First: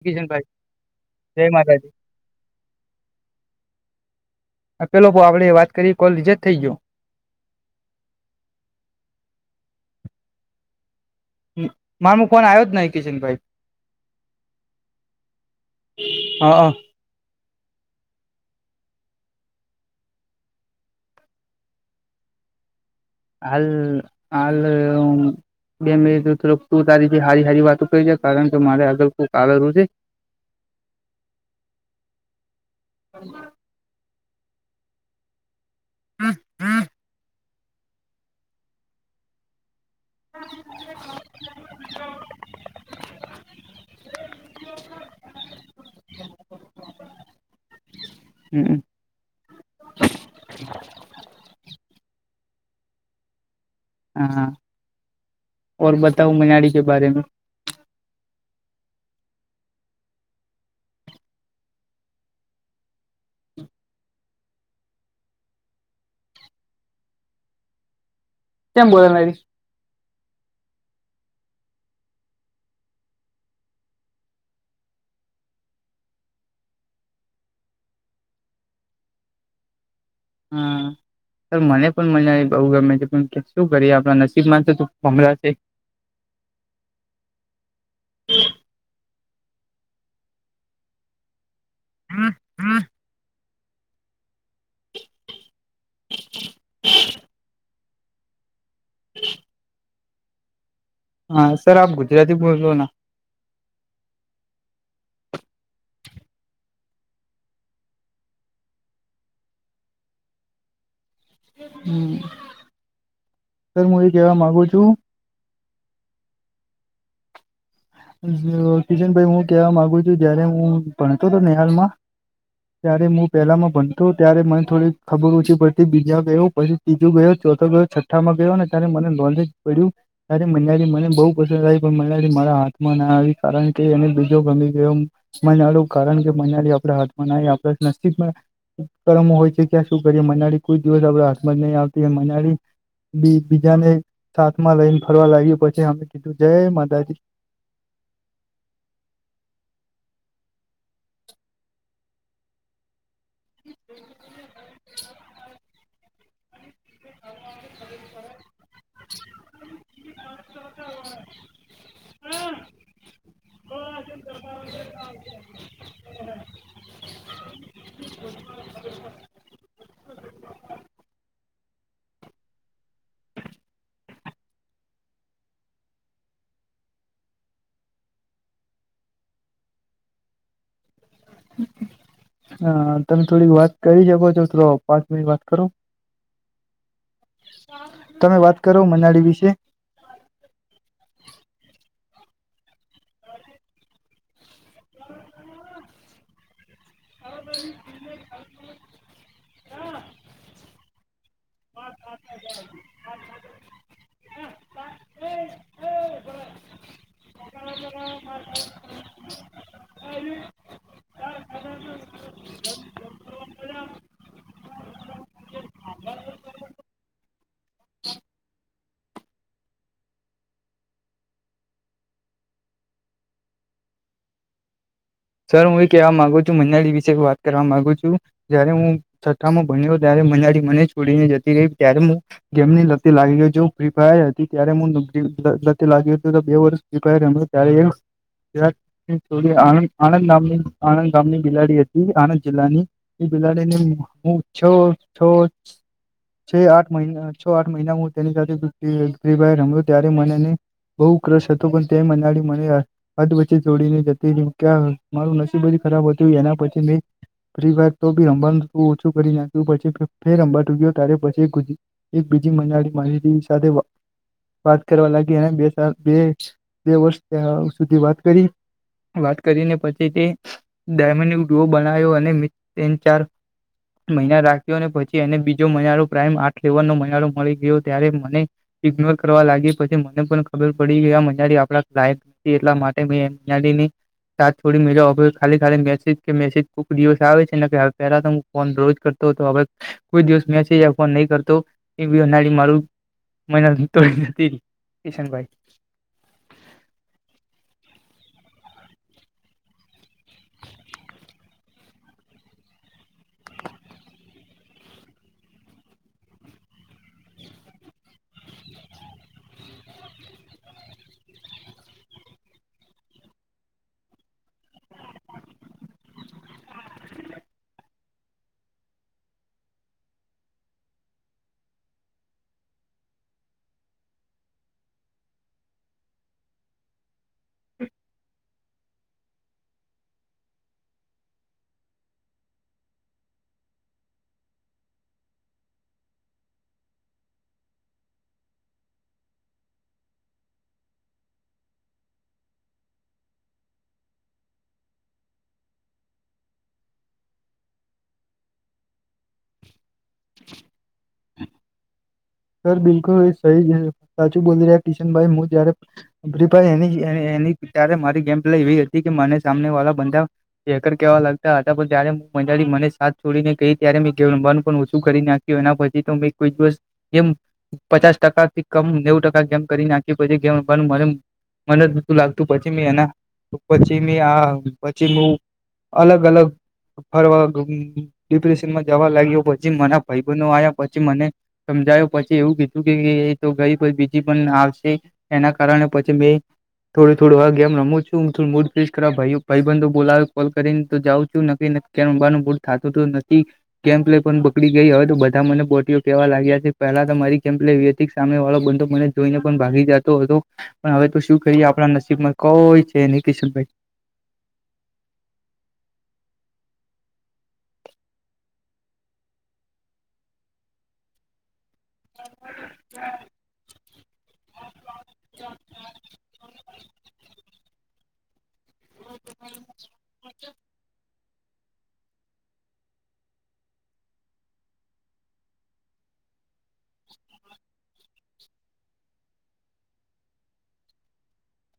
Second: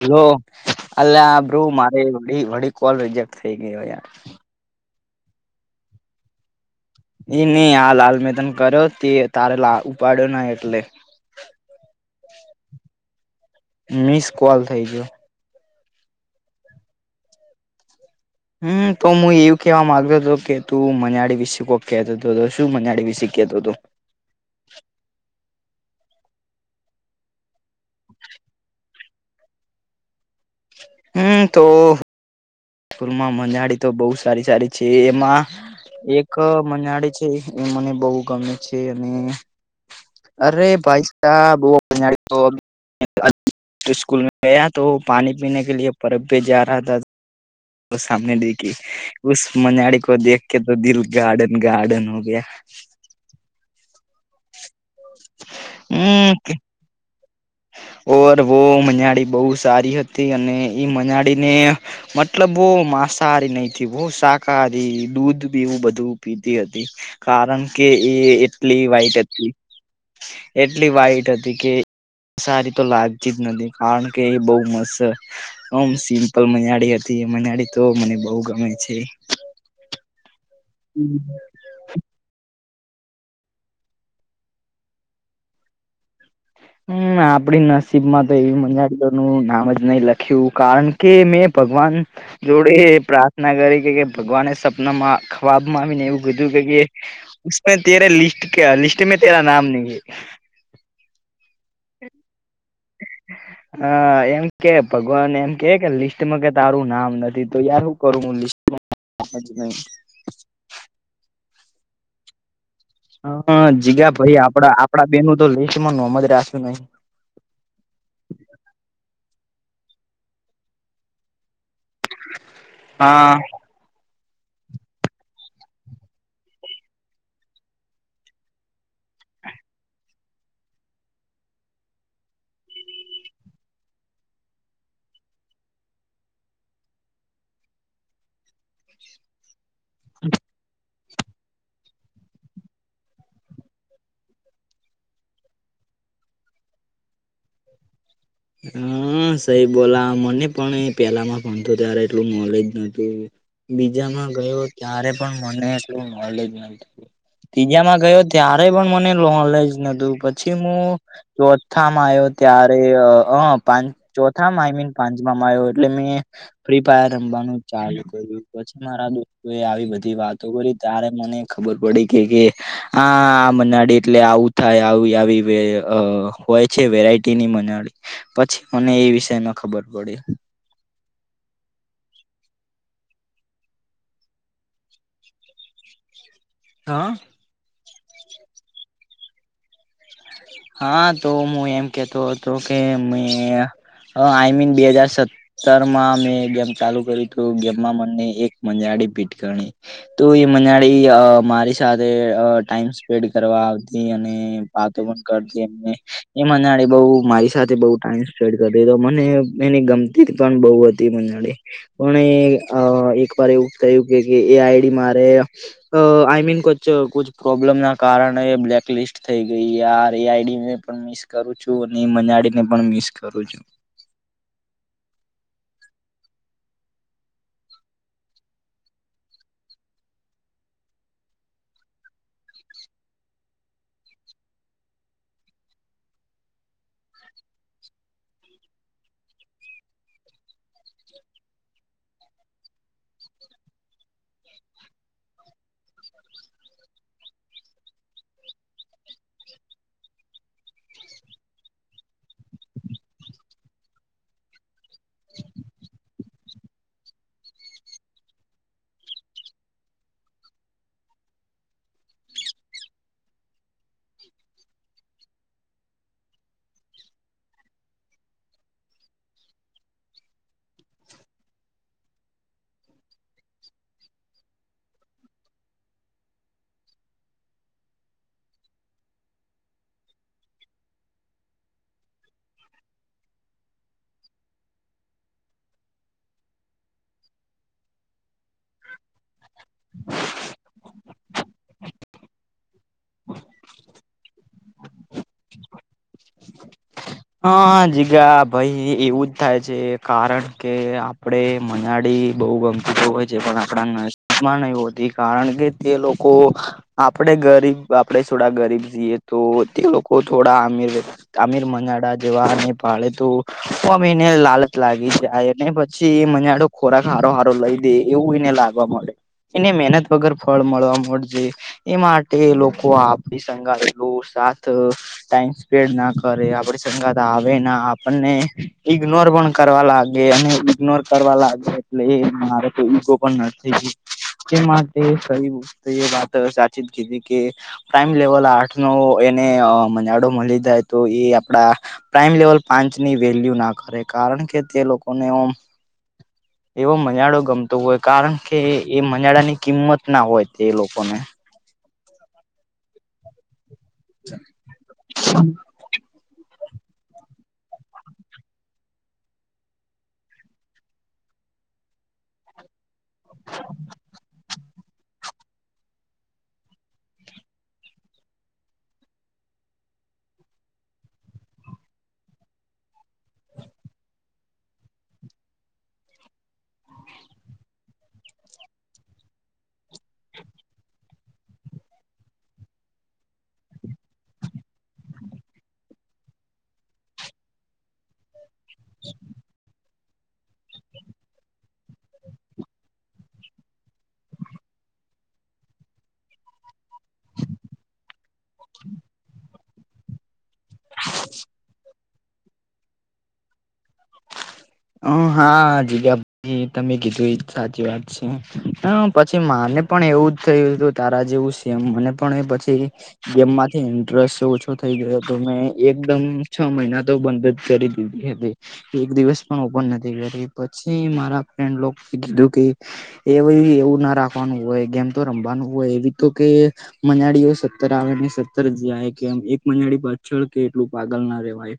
હાલો કિશનભાઈ અલ્યા જય બ્રુ માતાજી મારે વડી કોલ રિજેક્ટ થઈ ગયો યાર પેલો આપડે વાત કરી કોલ રિજેક્ટ થઈ ગયો. એ નહી આ લાલ મેતન કર્યો તે તારે લા ઉપાડ્યો ના એટલે મારમ ફોન આવ્યો જ નહી કિશન ભાઈ મિસ કોલ થઇ ગયો હા હ હમ તો હું એવું કેવા માગતો હતો કે તું મનાળી વિસે કોક કેતો હતો શું મનળી વિશ હાલ હાલ બે મિનિટ થોડકું તું તારી છે હારી હારી વાત ક કારણ કે મારે આગળ કોક આવેલું છે. હમ તો થુરમાં મનાડી તો બહુ સારી સારી છે એમાં એક મજડી છે એ મને બહુ ગમે છે અને અરે ભાઈસાબ [unintelligible] તો સ્કૂલ મે ગયા તો પાણી પીને કે લીયે પરબ પે જા રહા હતા તો સામને દેખે હમ ઉસ મનાળી કો દેખ કે તો દિલ ગાર્ડન ગાર્ડન હો ગયા હા હા ઓર હમ બતાવ કે મનાડી બારે મે ઓરવો મનાડી બહુ સારી હતી અને ઈ મનાડી ને મતલબ વો માંસાહારી નહીં થી શાકાહારી દૂધ બી એવું બધું પીતી હતી કારણ કે એ એટલી કેમ બોલે વાઈટ મારી હતી એટલી વાઈટ હતી કે સારી તો લાગતી જ નથી કારણ કે એ બહુ મસ્ત હમ સિમ્પલ મનાળી હતી એ મનાળી તો મને બહુ ગમે છે. હા હમ સર મને પણ મનાડી બહુ ગમે છે શું કરીએ આપણા નસીબમાં [unintelligible] હમ આપડી નસીબ માં તો એવી મંનાળી ઓનું નામ જ નહી લખ્યું કારણ કે મેં ભગવાન જોડે પ્રાર્થના કરી કે ભગવાને સપનામાં ખવાબ માં આવીને એવું કીધું કે મે તેરે લિસ્ટ ક્યાં લિસ્ટ મે તેરા નામ નહીં હા સર આપ ગુજરાતી બોલજો ના હ એમ કે ભગવાન એમ કે કે લિસ્ટમાં કે તારું નામ નથી તો યાર શું કરું હું લિસ્ટ [unintelligible] હમ હ જીગા ભાઈ આપડા છું આપડા બેનુ તો લિસ્ટ મા નોમજ રાખ્યું નહી કિશન ભાઈ હું કવા માંગુ છું જયારે હું ભણતો હતો નેહાલ માં ત્યારે હું હા પેલામાં ભન તો ત્યારે મને થોડી ખબર ઓછી પડતી બીજા ગયો પછી ત્રીજું ગયો ચોથો ગયો છ ઠામાં ગયો ને ત્યારે મને નોલેજ પડ્યું ત્યારે મીનાડી મને બહુ પસંદ આવી પણ મીનાડી મારા હાથ મા ના આવી કારણ કે એને બીજો ગમી ગયો [unintelligible] કારણ કે મીનાળી આપણા હાથમાં ના આવી આપણા નસીબમાં કરમો હોય છે કેયાં શું કરીએ મનાળી કોઈ દિવસ આપણે હાથમાં જ નહી આવતી મનાળી બી બીજાને સાથમાં લઈને ફરવા લાગ્યું પછી અમે કીધું જય માતાજી હા સઈ બોલા મને પણ એ પેલામાં ભણતો ત્યારે એટલું નોલેજ નોતું બીજામાં ગયો ત્યારે પણ મને એટલું નોલેજ નોતુ ત્રીજામાં ગયો ત્યારે પણ મને નોલેજ નતું પછી હું ચોથામાં આવ્યો ત્યારે અ હ પાંચ ચોથામાં આઈમીન પાંચમામાં આવ્યો એટલે મેં ફ્રી ફાયર રમવાનું ચાલુ કર્યું પછી મારા દોસ્તો એ આવી બધી વાતો કરી ત્યારે મને ખબર પડી કે કે હા આ મનાળી એટલે આવું થાય આવી આવી વે અ હોય છે વેરાયટીની મનાળી પછી મને એ વિષય ન ખબર પડી હા તમે થોડીક વાત કરી શકો છો તો પણ પાંચ મિનિટ વાત કરુ હા તમે વાત કરો મનાળી વિશે હા તો હું એમ કેતો હતો કે મે અ આઈમીન બે હજાર સત્તર માં મેં ગેમ ચાલુ કર્યુ તુ ગેમમાં મને એક મંજાડી ભીટ ગણી તો એ મંજાડી મારી સાથે અ ટાઈમ સ્પેન્ડ કરવા આવતી અને વાતો પણ કરતી એમને એ મનાડી બહુ મારી સાથે બહુ ટાઈમ સ્પેડ કરીતી તો મને એ એની ગમ. તી પણ બહુ હતી મનાડી. પણ એ અ એકવાર એવું કય્યું કે એ આઈડી મારે અ આઈ મીન કોચ કુછ પ્રોબ્લેમ ના કારણે બ્લેક લિસ્ટ થઈ ગઈ યાર તે આઇડી ને પણ મિસ કરું છું અને મનાડીને પણ મિસ કરું છું. સર હું એ કહેવા માગુ છું મનાડી વિશે વાત કરવા માગુ છું. જયારે હું છથ્થામાં ભણયો ત્યારે મનાડી મને છોડીને જતી રહી ત્યારે મુ ગેમની લતે લાગી ગયો જો ફ્રી ફાયર હતી ત્યારે હું લતે લાગી તો બે વર્ષ પ એણ તરે શરાટ ચોલી આનંદ [inaudible] આણંદ નામની આણંદ ગામની બિલાડી હતી આણંદ જિલ્લાની એ બિલાડી ને હું છ છ છે આઠ મહિના છ આઠ મહિના હું તેની સાથે ફી ફાયર રમયો ત્યારે મનેને બહુ ક્રશ હતો પણ તે મનાડી મને અ અઘ્ઘ વચ્ચે જોડીને જતી રી ક્યા મારું નસીબ જ ખરાબ હોતી હોય એના પછી મે ફી ફાયર તો બી રમનું ઓછું કરી નાખ્યું પછી ફ ફેર રમબા તૂ ગયો ત્યારે પછી એક બીજી મનાડી મારી બી સાથે વા વાત કરવા લાગી અને બે સાલ બે બે વર્ષ ત્યાં સુધી વાત કરી વાત કરીને પછી તે ડાયમંડ ગુ બનાવ્યો અને તેન ચાર મહિના રાખ્યો અને પછી એને બીજો મહીયાળુ પ્રાઈમ આઠ લેવલ નો મહિયાળુ મળી ગયું ત્યારે મને ઇગ્નોર કરવા લાગી પછી મને પણ ખબર પડી કે આ મજાડી આપડા લાયક એટલા માટે મેં લાડીલી સાત થોડી મજા ખાલી ખાલી મેસી કે મેસી કુકડીસ આવે છે ને પેલા તો ફોન રોજ કરતો હતો હવે કોઈ દિવસ મેશેજ યા ફોન નહી કરતો એવી મનાડી મારુ. મનાલી તો જતી રી કિશન ભાઈ હા જીગા ભાઈ એવું જ થાય છે કારણ કે આપડે મનાડી બહુ ગમતી હોય છે પણ આપણા નસીબ નઈ હોતી કારણ કે તે લોકો આપણેે ગરીબ આપણે થોડા ગરીબ જીએ તો તે લોકો થોડા અમીર તામીર મનાડા જેવા અને પાળે તુ હમ એને લાલચ લાગી છે એને પછી મનાડો ખોરાક હારો સારો લઈ દે એવું એને લાગે વ મળે એને મહેનત વગર ફળ મળવા મળજે. એ માટે લોકો આપણી સંંગાલો સાથ ટાઈમ સ્પેન્ડ ના કરે આપડે હંગાદ આવે ના આપણને ઈગ્નોર પણ કરવા લાગે અને ઈગ્નોર કરવા લાગે એટલે ઈ મારે તો ઈગો પણ નજીક તે માટે કઈ એ વાત સાચી જ કીધી કે પ્રાઈમ લેવલ આર્ટ નો એને મજાડો મળી જાય તો એ આપડા પ્રાઈમ લેવલ પાંચ ની વેલ્યુ ના કરે કારણ કે તે લોકોનેમ એવો મજાડો ગમતો હોય કારણ કે એ મજાડા ની કિંમત ના હોય તે એ લોકોને સર બિલકુલ સહી સાચું બોલ રહ્યા કિશનભાઈ હું જયારે [unintelligible] એની ત્યારે મારી ગેમ પ્લે એવી હતી કે મને સામને વાળા બાધા હેકર કેવા લાગતા હતા પણ જયારે હું મંજાડી મને સાથ છોડીને ગઈ ત્યારે મેંંબર પણ ઓછું કરી નાખ કહ્યું કેના પછી તો મેં કોઈ ખુશ જેમ પચાસ ટકા થી કમ નેવ ટકા ગમ કરીને આખી પણ મને મને જ બધું લાગતું પછી એના પછી આ પછી અલગ અલગ ફરવા ડિપ્રેશનમાં જવા લાગ્યો પછી મરા ભાઈ બનો આવ્યા પછી મને સમજાયો પછી એવું કીધું કે એ તો ગઈ બીજી પણ આવશે એના કારણે પછી મે થો થો વા ગમ રમું છું ફ ભય બંધ બોલાવે કોલ કરીને તો જાઉં છું નગીને કેનુ બનું બૂટ થતુંનથી કેમ્પ લઈ પણ બકડી ગઈ હય તો બધા મને પોટઓ કેવા લાગ્યા છે પહેલા તો મારી કેમ્પ લ વ્યિક સામે વાળો બંધો મને જોઈને પણ ભાગી જતો હતો પણ હવે તો શું કરીએ આપણા નસીબમાં કોઈ છે નિકશનભાઈ હ હા જજ એ તમે કીધું એ સાચી વાત છે હ પછી માને પણ એવું જ થયું હતું તારા જેવું છ. એમ મને પણ એ પછી ગેમમાંથી ઇન્ટરેસ્ટ ઓછો થઇ ગયો તો મેં એકદમ છ મહિના તો બંધ જ કરી દીધું એક દિવસ પણ ઓપન નથી કરી પછી મારા ફ્રેન્ડ લોકો કીધું કે એવું એ એવું ના રાખવાનું હોય ગેમ તો રમવાનું હોય એવી તો કે માળીઓ સત્તર આવે ને સત્તર જાય કેમ એક મનાળ પાછળ કે એટલું પાગલ ના રહેેવાય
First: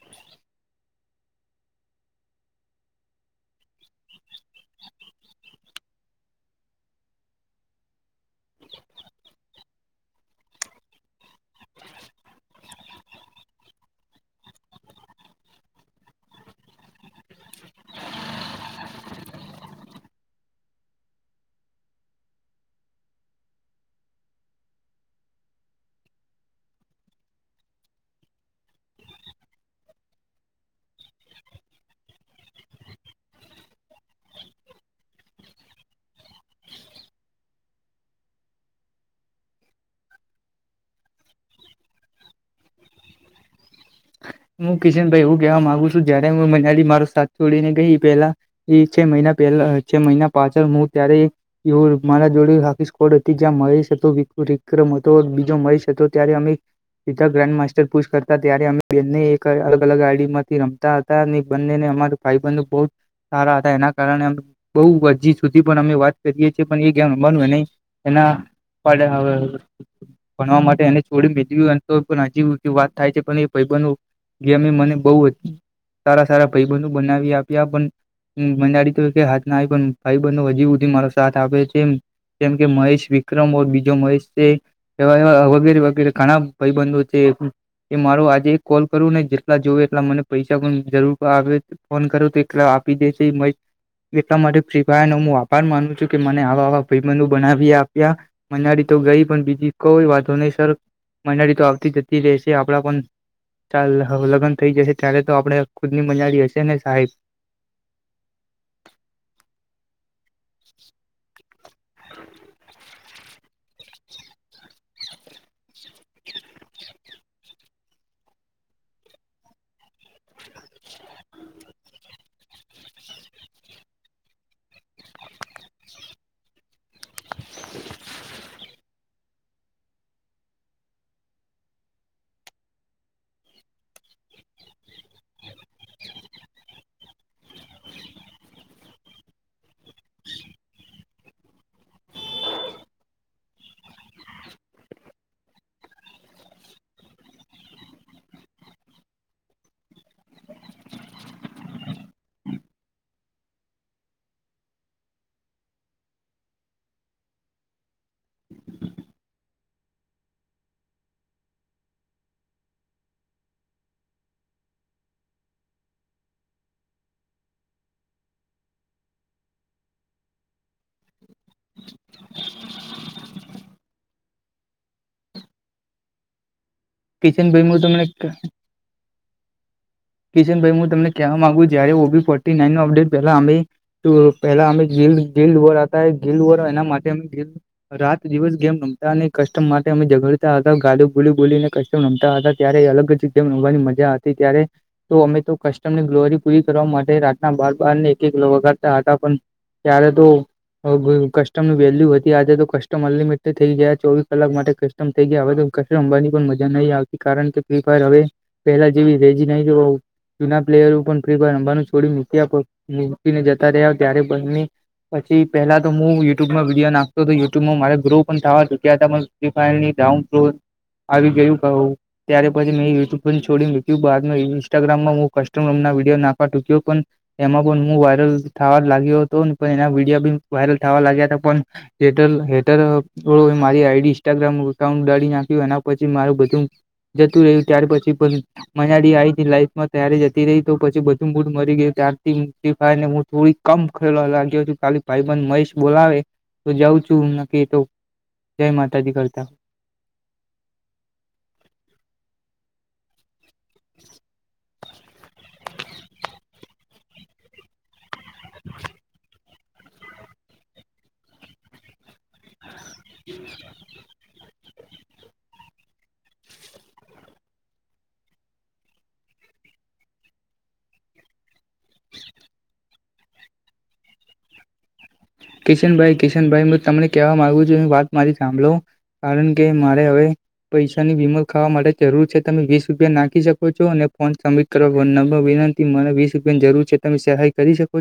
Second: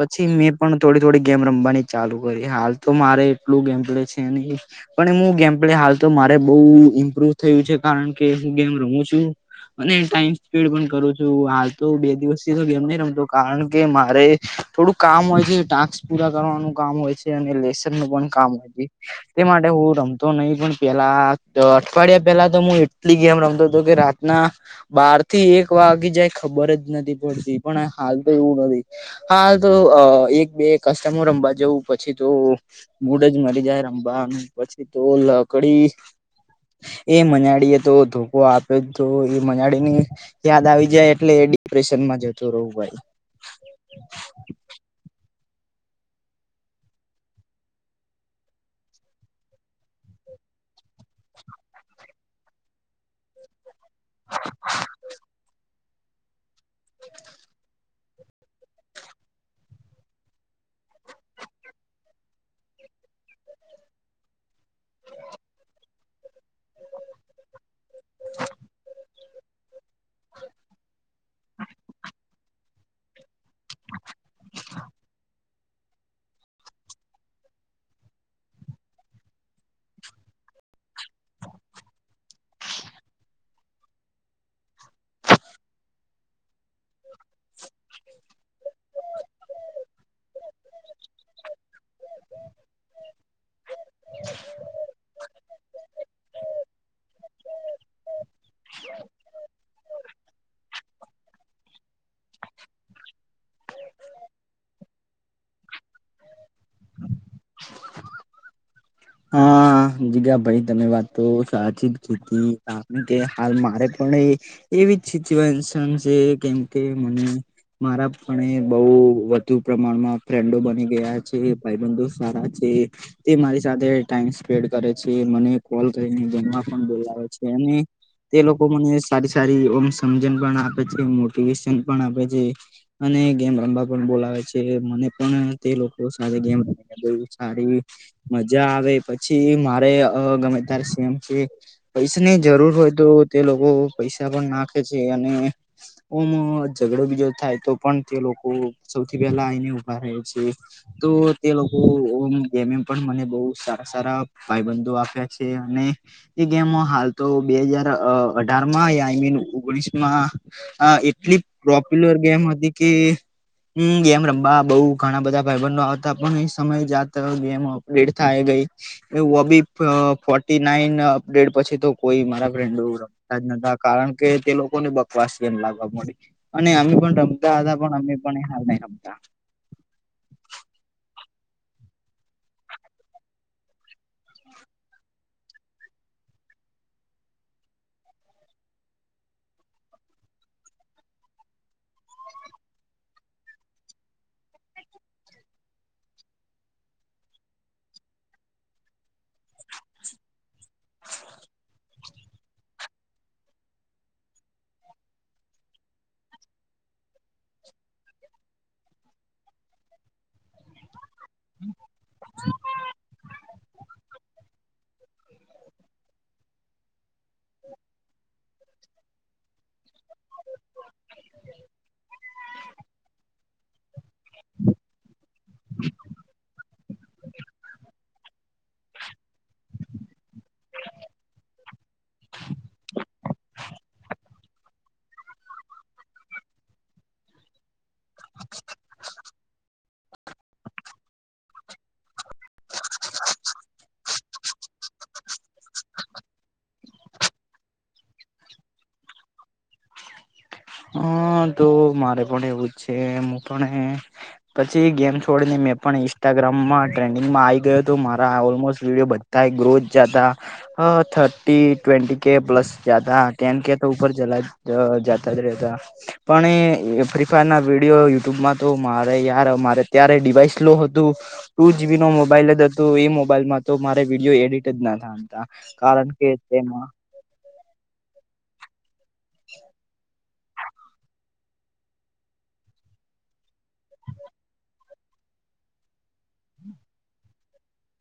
પછી મેં પણ થોડી થોડી ગેમ રમવાની ચાલુ કરી હાલ તો મારે એટલું ગેમપડે છે ને પણ હું ગેમ પડે હાલ તો મારે બઉ ઇમ્પ્રુવ થયું છે કારણ કે હું ગેમ રમું છું. અને ટાઈમ સ્પીડ પણ કરું છું હાલ તો બે દિવસ થી તો ગેમ નહી રમતો કારણ કે મારે થોડુંક કામ હોય છે ટાસ્ક પૂરા કરવાનું કામ હોય છે અને લેસન નું પણ કામ હોય છે. તે માટે હું રમતો નહી પણ પેલા અઠવાડિયા પેલા તો હું એટલી ગેમ રમતો હતો કે રા ના બાર થી એક વા વાગી જાય ખબર જ નથી પડતી પણ હાલ તો એવું નથી હાલ તો એક બે કસ્ટમર અંબા જવું પછી તો મૂડ જ મરી જાય રમવાનું પછી તો લકડી એ મનાડી એ તો ધોકો આપે તો એ મનાડીની યાદ આવી જાય એટલે એ ડિપ્રેશન માં જતું રહવું ભાઈ હું કિશન ભાઈ હું કહેવા ગુ છું જય્યારે હું મનાી મારો સાથ છોડીને ગઈ પેલા એ છે મહિના પહેલા છે મહિના પાછળ હું ત્યારે એવું મારા જોડ હાખી સ્કોવડ હતી જ્યા મહેશ વિક્રમ હતો બીજો મષ હતો ત્યારે અમે સીધા ગ્રાન્ડ માસ્ટર પુ ત્યારે અમે બને એક અલગ અલગ ગાડી માંથી રમતા હતા અને બંનેને અમારું ભાઈ બંધ બહ સારા હતા એના કારણે બહુ હજી સુધી પણ અમે વાત કરી છી એ ગેમ બન હોય ન એના ભણવા માટે એને છોડી મેલ્યું તો પણ હજી વાત થાય છે પણ એ ભાઈબનો ગેમે મને બહ સારા સારા ભાઈબનો બનાવી આપ્યા પણ મંડી તો હાથ ના પણ ભાઈ બંધ હજી બધી મારો સાથ આપ છે. જેમ કે મહેશ વિક્રમર બીજો મહેશ વગેરે વગેરે ઘણા ભાઈબંધો છે, એ મારો આજ કોલ કરું ને જેટલા જો એટલા મને પૈસા પણ જરૂર આવે ફોન કરો તો એટલે આપી દે છે મ એટલા માટે ફ્રી ફાયરનો હું વાભાર માન છુ, કે મને આવા મ બનાવી આપ્યા મનાડી તો ગઈ પણ બીજી કોઈ વાંધો નહી સર મહિનારી તો આવતી જતી રહેશે આપડા પણ ચાલ લગ્ન થઈ જશે ત્યારે તો આપડણે ખુદ ની મનાડી હશે ને સાહેબ હા. જીગા ભાઈ તમે વાત તો સાચી કીધી કે હાલ મારે પણ એ એવી જ સીચવનસન જે કેમ કે મને મારા પણ બહ વધુ પ્રમાણમાં ફ્રેન્ડો બની ગયા છે ભાઈબંધો સારા છે. તે મારે ટાઈમ સ્પેડ કરે છે મને કોલ કરીને જમવા પણ બોલાવે છે અને તે લોકો લોકો મને સારી સારી ઓમ સમજણ પણ આપે છે મોટિવેશન પણ આપે છે. અને ગેમ રમવા પણ બોલવે છે મને પણ તે લોકો સાથે ગમ બ સારી મજા આવે પછી, મારે ગમે ત્યારે સેમ કે પૈસા ની જરૂર હોય તો તે લોકો પૈસા પણ નાખે છે અને ઓમ ઝઘડો બીજો થાય તો પણ તે લોકો સૌથી પેલા આને ઉભા રહે છે. તો તે લોકો જેમ એમ પણ મને બહ સારા સારા ભાઈબંધો આપ્યા છે અને એ ગેમો હાલ તો બે હજાર અઢારમાં આઈ મીન ઓગણીસમા આ એટલી પોપ્યુલર ગેમ હતી કે હમ ગેમ રમવા બઉ ઘણા બધા ભાઈ, બંધો આવતા પણ એ સમય જાતા ગેમ રેડ થાય ગઈ એવ બી ફોટી નાઈન અપડેટ પછી તો કોઈ મારા ફ્રેન્ડવ જ ન કારણ કે તે લોકો ને બકવાસ ગેમ લાગવા મળડી અને એમ પણ રમતા કિશનભાઈ હતા, હું પણ તમને અમે પણ હાલ નહી રમતા. કિશન ભાઈ હુ તમને કહેવા માંગુ જય્યારે O B forty nine update પલા અમે તો પેલા અમે ગીલ ગીલ વર હતા ગિલ વર એના માટેમે ગીલ રાત દિવસ ગેમ રમતા અને કસ્ટમ માટે અમે ઝઘડતા હતા ગાડુ બોલી બોલીને ક રમતા હતા ત્યારે અલગ જ જેમ રમવાની મજા હતી ત્યારે તો અમે તો કસ્ટમની ગ્લોરી પૂરી કરવા માટે રાતના બાર બાર ને એક એક વગાડતા હતા પણ ત્યારે તો કસ્ટમનુંની વેલ્યુ વધી આજે તો કસ્ટમ અનલિમિટે થઈ ગયા ચોવીસ કલાક માટે થઈ ગયા હય તો ક રમવાની પણ મ જા નહીં આવતી કારણ કે ફ્રી ફાયર હવે પહેલા જેવી રેજી નહીં જૂના પ્લેયરો પણ આફ્રિકા લમવાનુ, છોડી મૂક મૂકીને જતા રહ્યા ત્યારે બંને પછી પેલા તો યુટ્યુબમાં વિડીયો નાખતો હતો યુટ્યુબમાં મારે ગ્રો પણ થવા ચુક્યા હતા ની ડાઉન ફ્લો આવી ગયુ. ત્યારે પછી મેં યુટ્યુબ છોડી મક્યું બાદ મે ઈન્સ્ટાગ્રામમાં હુ કસ્ટમ રૂમ ના વિડીયો નાફા ટૂક્યો પણ એમાં પણ હુ, વાયરલ થવા લાગ્યો હતો પણ એના વિડીયો બી વાયરલ થવા લાગ્યા હતા પણ હેટલ હેટર મારી આઈડી ઇન્સ્ટાગ્રામ એકાઉન્ટ ઉડાડી નાખ્યું એના પછી માર ત જતુ રહ્યુ, ત્યાર પછી પણ મજાડી આવી લાઈફમાં ત્યારે જતી રહી, તો પછી બધું મૂડ મરી ગયું ત્યારથી ફ્રીફાય ને હુ, થોડી કમ ખેલવા લાગ્યો ખાલી ભાઈબંધ મહેશ બોલાવે તો જાઉ છુન જય માતાજી કરતા હ તો મારે પણ એવું છે, હુ પણ પછી ગેમ છોડીને મે પણ ઇન્સ્ટાગ્રામમા ટ્રેન્ડિંગમા આવી ગયો હતો, મા ઓલમોસ્ટ વિડીયો બધતા ગ્રોથ જતા થર્ટી ટ્વેન્ટ કે પ્લસ જાતા કેન કે તો ઉપર ચલા જાતા જ રહેતા. પણ એ ફ્રી ફાયર ના વિડીયો યુટ્યુબમાં તો મારે યાર મારે ત્યારે ડિવાઈસ સ્લો હતું. ટુ જીબી નો મોબાઈલ જ હતો એ મોબાઈલમાં તો મારે વિડીયો એડિટ જ ના થાય. કારણ કિશનભાઈ કે કિશનભાઈ હું તેમાં તમને કહેવા માગવું છું વાત મારી સાંભળો કારણ કે મારે હવે પૈસાની વિમલ ખાવા માટે જરૂર છે તમે વીસ રૂપિયા નાખી શકો છો અને ફોન સમ [unintelligible] વિનંતી મારે વીસ રૂપિયાની જરૂર છે તમે સહાય કરી શકો છો.